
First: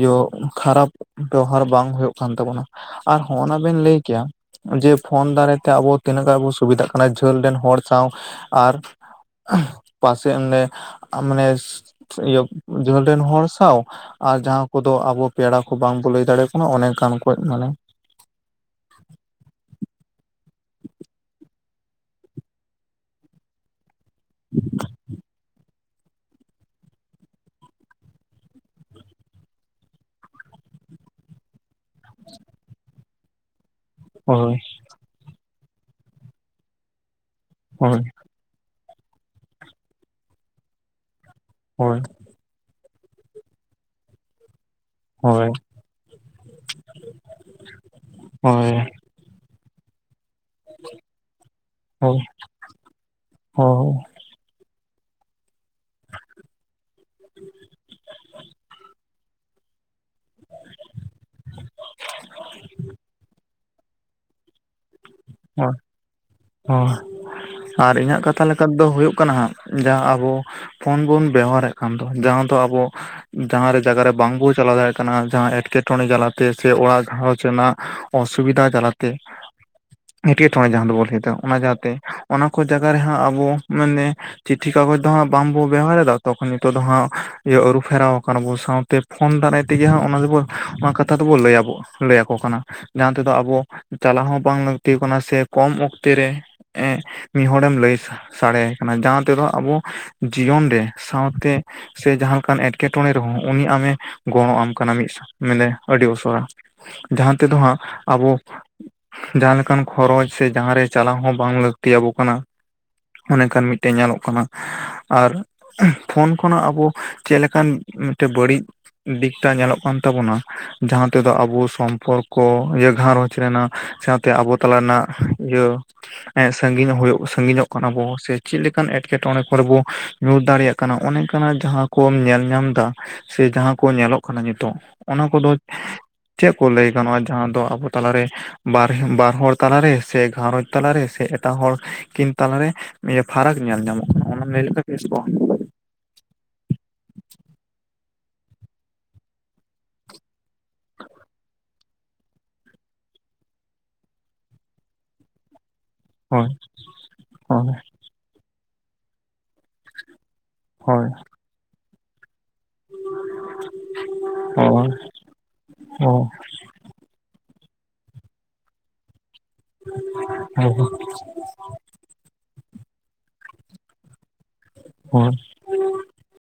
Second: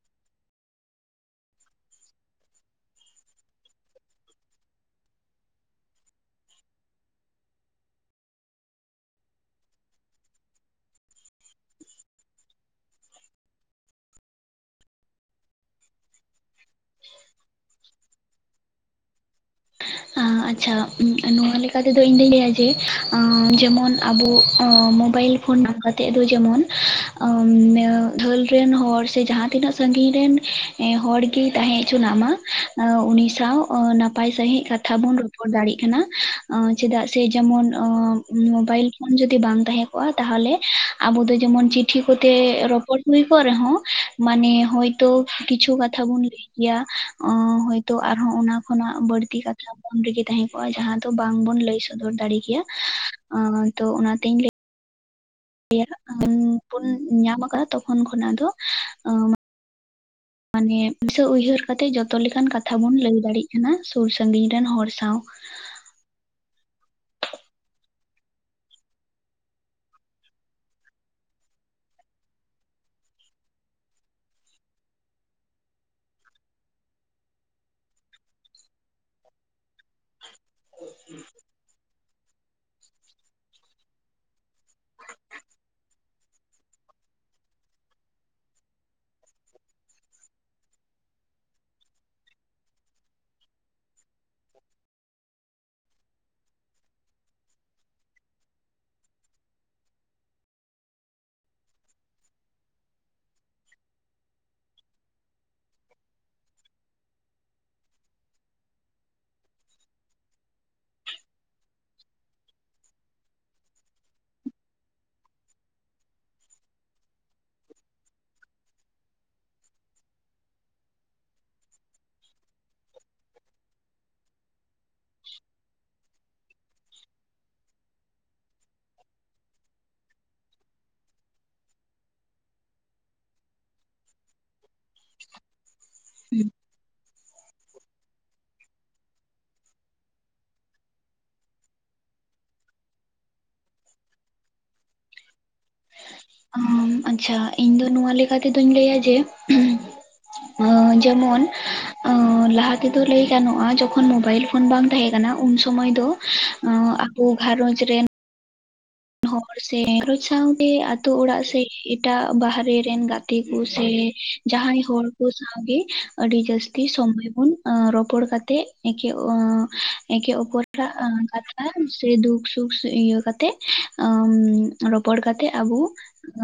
ᱡᱤᱭᱟᱹ ᱠᱷᱟᱨᱟᱵ ᱵᱮᱣᱦᱟᱨ ᱵᱟᱝ ᱦᱳᱭᱳᱜ ᱠᱟᱱ ᱛᱟᱵᱳᱱᱟ ᱟᱨ ᱦᱚᱸᱜ ᱱᱟ ᱵᱮᱱ ᱞᱟᱹᱭ ᱠᱮᱭᱟ ᱡᱮ ᱯᱷᱳᱱ ᱫᱟᱨᱮᱭ ᱛᱮ ᱟᱵᱚ ᱛᱤᱱᱟᱹᱜ ᱜᱟ ᱵᱚ ᱥᱩᱵᱤᱫᱷᱟᱜ ᱠᱟᱱᱟ ᱡᱷᱟᱹᱞ ᱨᱮᱱ ᱦᱚᱲ ᱥᱟᱶ ᱟᱨ ᱯᱟᱥᱮᱡ ᱚᱸᱰᱮ ᱢᱟᱱᱮ ᱤᱭᱟᱹ ᱡᱷᱟᱹᱞ ᱨᱮᱱ ᱦᱚᱲ ᱥᱟᱶ ᱟᱨ ᱡᱟᱦᱟᱸ ᱠᱚᱫᱚ ᱟᱵᱚ ᱯᱮᱲᱟ ᱠᱚ ᱵᱟᱝᱵᱚᱱ ᱞᱟᱹᱭ ᱫᱟᱲᱮ ᱚᱱᱮ ᱚᱱᱟᱠᱚ ᱢᱟᱱᱮ ᱟᱪᱪᱷᱟ ᱱᱚᱣᱟ ᱞᱮᱠᱟ ᱛᱮᱫᱚ ᱤᱧᱫᱩᱧ ᱞᱟᱹᱭᱟ ᱡᱮ ᱡᱮᱢᱚᱱ ᱟᱵᱚ ᱢᱳᱵᱟᱭᱤᱞ ᱯᱷᱳᱱ ᱱᱟᱢᱵᱟᱨ ᱛᱮᱫ ᱫᱚ ᱡᱮᱢᱚᱱ ᱡᱷᱟᱹᱞ ᱨᱮᱱ ᱦᱚᱲ ᱥᱮ ᱡᱟᱦᱟᱸ ᱛᱤᱱᱟᱹᱜ ᱥᱟᱹᱜᱤᱧ ᱨᱮᱱ ᱦᱚᱲ ᱜᱮᱭ ᱛᱟᱦᱮᱸ ᱦᱚᱪᱚᱱᱟᱜ ᱢᱟ ᱩᱱᱤ ᱥᱟᱶ ᱱᱟᱯᱟᱭ ᱱᱟᱯᱟᱭ ᱦᱳᱭ ᱥᱟᱺᱦᱤᱡ ᱠᱟᱛᱷᱟ ᱵᱚᱱ ᱨᱚᱯᱚᱲ ᱫᱟᱲᱮᱜ ᱠᱟᱱᱟ᱾ ᱪᱮᱫᱟᱜ ᱥᱮ? ᱡᱮᱢᱚᱱ ᱦᱳᱭ ᱢᱳᱵᱟᱭᱤᱞ ᱯᱷᱳᱱ ᱡᱩᱫᱤ ᱵᱟᱝ ᱛᱟᱦᱮᱸ ᱠᱚᱜᱼᱟ᱾ ᱛᱟᱦᱚᱞᱮ ᱟᱵᱚ ᱫᱚ ᱡᱮᱢᱚᱱ ᱪᱤᱴᱷᱤ ᱦᱳᱭ ᱠᱚ ᱛᱮ ᱨᱚᱯᱚᱲ ᱦᱩᱭ ᱠᱚᱜ ᱨᱮᱦᱚᱸ ᱢᱟᱱᱮ ᱦᱳᱭ ᱛᱚ ᱦᱳᱭ ᱠᱤᱪᱷᱩ ᱠᱟᱛᱷᱟ ᱵᱚᱱ ᱞᱟᱹᱭ ᱠᱮᱭᱟ᱾ ᱦᱚᱭᱛᱚ ᱟᱨᱦᱚᱸ ᱚᱱᱟ ᱦᱳᱭ ᱠᱷᱚᱱᱟᱜ ᱵᱟᱹᱲᱛᱤ ᱠᱟᱛᱷᱟ ᱚᱱ ᱨᱮᱜᱮ ᱛᱟᱦᱮᱸ ᱠᱚᱜᱼᱟ᱾ ᱡᱟᱦᱟᱸ ᱫᱚ ᱵᱟᱝᱵᱚᱱ ᱞᱟᱹᱭ ᱥᱚᱫᱚᱨ ᱦᱳᱭ ᱫᱟᱲᱮ ᱠᱮᱭᱟ᱾ ᱛᱚ ᱦᱳᱭ ᱚᱱᱟᱛᱤᱧ ᱞᱟᱹᱭ ᱤᱭᱟᱹ ᱯᱷᱩᱱ ᱧᱟᱢ ᱟᱠᱟᱫᱟ᱾ ᱛᱚ ᱠᱷᱚᱱ ᱠᱷᱚᱱᱟᱜ ᱫᱚ ᱢᱟᱱᱮ ᱫᱤᱥᱟᱹ ᱩᱭᱦᱟᱹᱨ ᱠᱟᱛᱮᱜ ᱡᱚᱛᱚ ᱞᱮᱠᱟᱱ ᱠᱟᱛᱷᱟ ᱵᱚᱱ ᱞᱟᱹᱭ ᱫᱟᱲᱮᱭᱟᱜ ᱠᱟᱱᱟ᱾ ᱥᱩᱨ ᱥᱟᱟᱹᱜᱤᱧ ᱨᱮᱱ ᱦᱚᱲ ᱥᱟᱶ᱾ [unintelligible] ᱟᱨ ᱤᱧᱟᱹᱜ ᱠᱟᱛᱷᱟ ᱞᱮᱠᱟ ᱛᱮ ᱫᱚ ᱦᱩᱭᱩᱜ ᱠᱟᱱᱟ᱾ ᱡᱮ ᱟᱵᱚ ᱯᱷᱳᱱ ᱵᱚᱱ ᱵᱮᱣᱦᱟᱨᱮᱫ ᱠᱟᱱ ᱫᱚ ᱡᱟᱦᱟᱸ ᱫᱚ ᱟᱵᱚ ᱡᱟᱸᱦᱟᱨᱮ ᱡᱟᱭᱜᱟ ᱨᱮ ᱵᱟᱝᱵᱚᱱ ᱪᱟᱞᱟᱣ ᱫᱟᱲᱮᱭᱟᱜ ᱠᱟᱱᱟ᱾ ᱡᱟᱦᱟᱸ ᱮᱸᱴᱠᱮᱴᱚᱬᱮ ᱡᱟᱞᱟᱛᱮ ᱥᱮ ᱚᱲᱟᱜ ᱜᱷᱟᱸᱨᱚᱡᱽ ᱨᱮᱱᱟᱜ ᱚᱥᱩᱵᱤᱫᱟ ᱡᱟᱞᱟᱛᱮ [unintelligible] ᱴᱚᱬᱮ ᱡᱟᱦᱟᱸ ᱫᱚᱵᱚᱱ ᱞᱟᱹᱭ ᱮᱫᱟ᱾ ᱚᱱᱟ ᱡᱟᱛᱮ ᱚᱱᱟ ᱠᱚ ᱡᱟᱭᱜᱟ ᱨᱮᱦᱚᱸ ᱟᱵᱚ ᱢᱟᱱᱮ ᱪᱤᱴᱷᱤ ᱠᱟᱜᱚᱡᱽ ᱫᱚ ᱦᱟᱸᱜ ᱵᱟᱝᱵᱚ ᱵᱮᱣᱦᱟᱨᱮᱫᱟ ᱾ᱛᱚᱠᱷᱚᱱ ᱱᱤᱛᱚᱜ ᱫᱚ ᱦᱟᱸᱜ ᱤᱭᱟᱹ ᱟᱹᱨᱩ ᱯᱷᱮᱨᱟᱣ ᱟᱠᱟᱱᱟ ᱵᱚᱱ᱾ ᱥᱟᱶᱛᱮ ᱯᱷᱳᱱ ᱫᱟᱨᱟᱭ ᱛᱮᱜᱮ ᱦᱟᱜ ᱚᱱᱟ ᱫᱚᱵᱚ ᱚᱱᱟ ᱠᱟᱛᱷᱟ ᱫᱚᱵᱚ ᱞᱟᱹᱭ ᱟᱵᱚ ᱞᱟᱹᱭ ᱟᱠᱚ ᱠᱟᱱᱟ᱾ ᱡᱟᱦᱟᱸ ᱛᱮᱫᱚ ᱟᱵᱚ ᱪᱟᱞᱟᱣ ᱦᱚᱸ ᱵᱟᱝ ᱞᱟᱹᱠᱛᱤ ᱠᱟᱱᱟ ᱥᱮ ᱠᱚᱢ ᱚᱠᱛᱮ ᱨᱮ ᱢᱤᱫ ᱦᱚᱲᱮᱢ ᱞᱟᱹᱭ ᱥᱮ ᱥᱟᱰᱮ ᱠᱟᱱᱟ ᱡᱟᱦᱟᱸ ᱛᱮᱫᱚ ᱟᱵᱚ ᱡᱤᱭᱚᱱ ᱨᱮ ᱥᱟᱶᱛᱮ ᱥᱮ ᱡᱟᱦᱟᱸ ᱞᱮᱠᱟᱱ ᱮᱸᱴᱠᱮᱴᱚᱬᱮ ᱨᱮᱦᱚᱸ ᱩᱱᱤ ᱟᱢᱮ ᱜᱚᱲᱚ ᱟᱢ ᱠᱟᱱᱟ᱾ ᱢᱤᱫᱥᱟᱶ ᱢᱮᱱᱮ ᱟᱹᱰᱤ ᱩᱥᱟᱹᱨᱟ᱾ ᱡᱟᱦᱟᱸ ᱛᱮᱫᱚ ᱦᱟᱸᱜ ᱟᱵᱚ ᱡᱟᱦᱟᱸ ᱞᱮᱠᱟ ᱚᱱᱠᱟᱱ ᱠᱷᱚᱨᱚᱪ ᱥᱮ ᱡᱟᱸ ᱨᱮ ᱪᱟᱞᱟᱜ ᱦᱚᱸ ᱵᱟᱝ ᱞᱟᱹᱠᱛᱤ ᱟᱵᱚᱱ ᱠᱟᱱᱟ᱾ ᱚᱱᱮᱠᱷᱟᱱ ᱢᱤᱫᱴᱮᱡ ᱧᱮᱞᱚᱜ ᱠᱟᱱᱟ ᱟᱨ ᱯᱷᱳᱱ ᱠᱷᱚᱱᱟᱜ ᱟᱵᱚ ᱪᱮᱫ ᱞᱮᱠᱟᱱ ᱢᱤᱫᱴᱮᱱ ᱵᱟᱹᱲᱤᱡ ᱫᱤᱜᱴᱟ ᱧᱮᱞᱚᱜ ᱠᱟᱱ ᱛᱟᱵᱚᱱᱟ᱾ ᱡᱟᱦᱟᱸ ᱛᱮᱫᱚ ᱟᱵᱚ ᱥᱚᱢᱯᱚᱨᱠᱚ ᱤᱭᱟᱹ ᱜᱷᱟᱸᱨᱚᱡᱽ ᱨᱮᱱᱟᱜ ᱛᱮ ᱟᱵᱚ ᱛᱟᱞᱟ ᱨᱮᱱᱟᱜ ᱤᱭᱟᱹ ᱦᱮᱸ ᱥᱟᱺᱜᱤᱧᱚᱜ ᱦᱩᱭᱩᱜ ᱥᱟᱺᱜᱤᱧᱚᱜ ᱠᱟᱱᱟ ᱵᱚ ᱥᱮ ᱪᱮᱫ ᱞᱮᱠᱟᱱ ᱮᱸᱴᱠᱮᱴᱚᱬᱮ ᱠᱚᱨᱮ ᱵᱚ ᱧᱩᱨ ᱫᱟᱲᱮᱭᱟᱜ ᱚᱱᱮ ᱚᱱᱠᱟᱱ ᱡᱟᱦᱟᱸ ᱠᱚᱢ ᱧᱮᱞ ᱧᱟᱢ ᱮᱫᱟ ᱥᱮ ᱡᱟᱦᱟᱸ ᱠᱚ ᱧᱮᱞᱚᱜ ᱱᱤᱛᱚᱜ ᱚᱱᱟ ᱠᱚᱫᱚ ᱪᱮᱫ ᱠᱚ ᱞᱟᱹᱭ ᱜᱟᱱᱚᱜ-ᱟ? ᱡᱟᱦᱟᱸ ᱫᱚ ᱟᱵᱚ ᱛᱟᱞᱟᱨᱮ ᱵᱟᱨ ᱵᱟᱨ ᱦᱚᱲ ᱛᱟᱞᱟᱨᱮ ᱥᱮ ᱜᱷᱟᱨᱚᱸᱡᱽ ᱛᱟᱞᱟᱨᱮ ᱥᱮ ᱮᱴᱟᱜ ᱦᱚᱲ ᱠᱤᱱ ᱛᱟᱞᱟᱨᱮ ᱯᱷᱟᱨᱟᱠ ᱧᱮᱞ ᱧᱟᱢᱚᱜ ᱠᱟᱱᱟ ᱚᱱᱟ ᱞᱟᱹᱭ ᱞᱮᱠᱷᱟᱜ ᱵᱮᱥ ᱠᱚᱜᱼᱟ᱾ ᱟᱪᱪᱷᱟ ᱤᱧ ᱫᱚ ᱱᱚᱣᱟ ᱞᱮᱠᱟ ᱛᱮᱫᱚᱧ ᱞᱟᱹᱭᱟ᱾ ᱡᱮ ᱡᱮᱢᱚᱱ ᱞᱟᱦᱟ ᱛᱮᱫᱚ ᱞᱟᱹᱭ ᱜᱟᱱᱚᱜᱼᱟ᱾ ᱡᱚᱠᱷᱚᱱ ᱢᱳᱵᱟᱭᱤᱞ ᱯᱷᱳᱱ ᱵᱟᱝ ᱛᱟᱦᱮᱸ ᱠᱟᱱᱟ᱾ ᱩᱱ ᱥᱚᱢᱚᱭ ᱩᱱ ᱥᱚᱢᱚᱭ ᱫᱚ ᱦᱳᱭ ᱟᱠᱚ ᱦᱳᱭ ᱜᱷᱟᱨᱚᱸᱡᱽ ᱨᱮᱱ ᱦᱚᱲ ᱥᱮ ᱜᱷᱟᱨᱚᱸᱡᱽ ᱥᱟᱶᱛᱮ ᱦᱳᱭ ᱟᱛᱳ ᱚᱲᱟᱜ ᱥᱮ ᱮᱴᱟᱜ ᱵᱟᱦᱮᱨ ᱟᱡ ᱨᱮᱱ ᱜᱟᱛᱮ ᱠᱚ ᱥᱮ ᱡᱟᱦᱟᱸᱭ ᱦᱳᱭ ᱦᱚᱲ ᱠᱚ ᱥᱟᱶ ᱜᱮ ᱟᱹᱰᱤ ᱡᱟᱹᱥᱛᱤ [unintelligible] ᱥᱚᱢᱚᱭ ᱵᱚᱱ ᱨᱚᱯᱚᱲ ᱠᱟᱛᱮᱫ ᱮᱠᱮ ᱚᱸᱻᱮᱠᱮ ᱦᱳᱭ ᱚᱯᱚᱨᱟᱜ ᱥᱮ ᱫᱩᱠ ᱥᱩᱠ ᱤᱭᱟᱹ ᱠᱟᱛᱮᱜ ᱨᱚᱯᱚᱲ ᱦᱳᱭ ᱠᱟᱛᱮᱜ ᱟᱵᱚ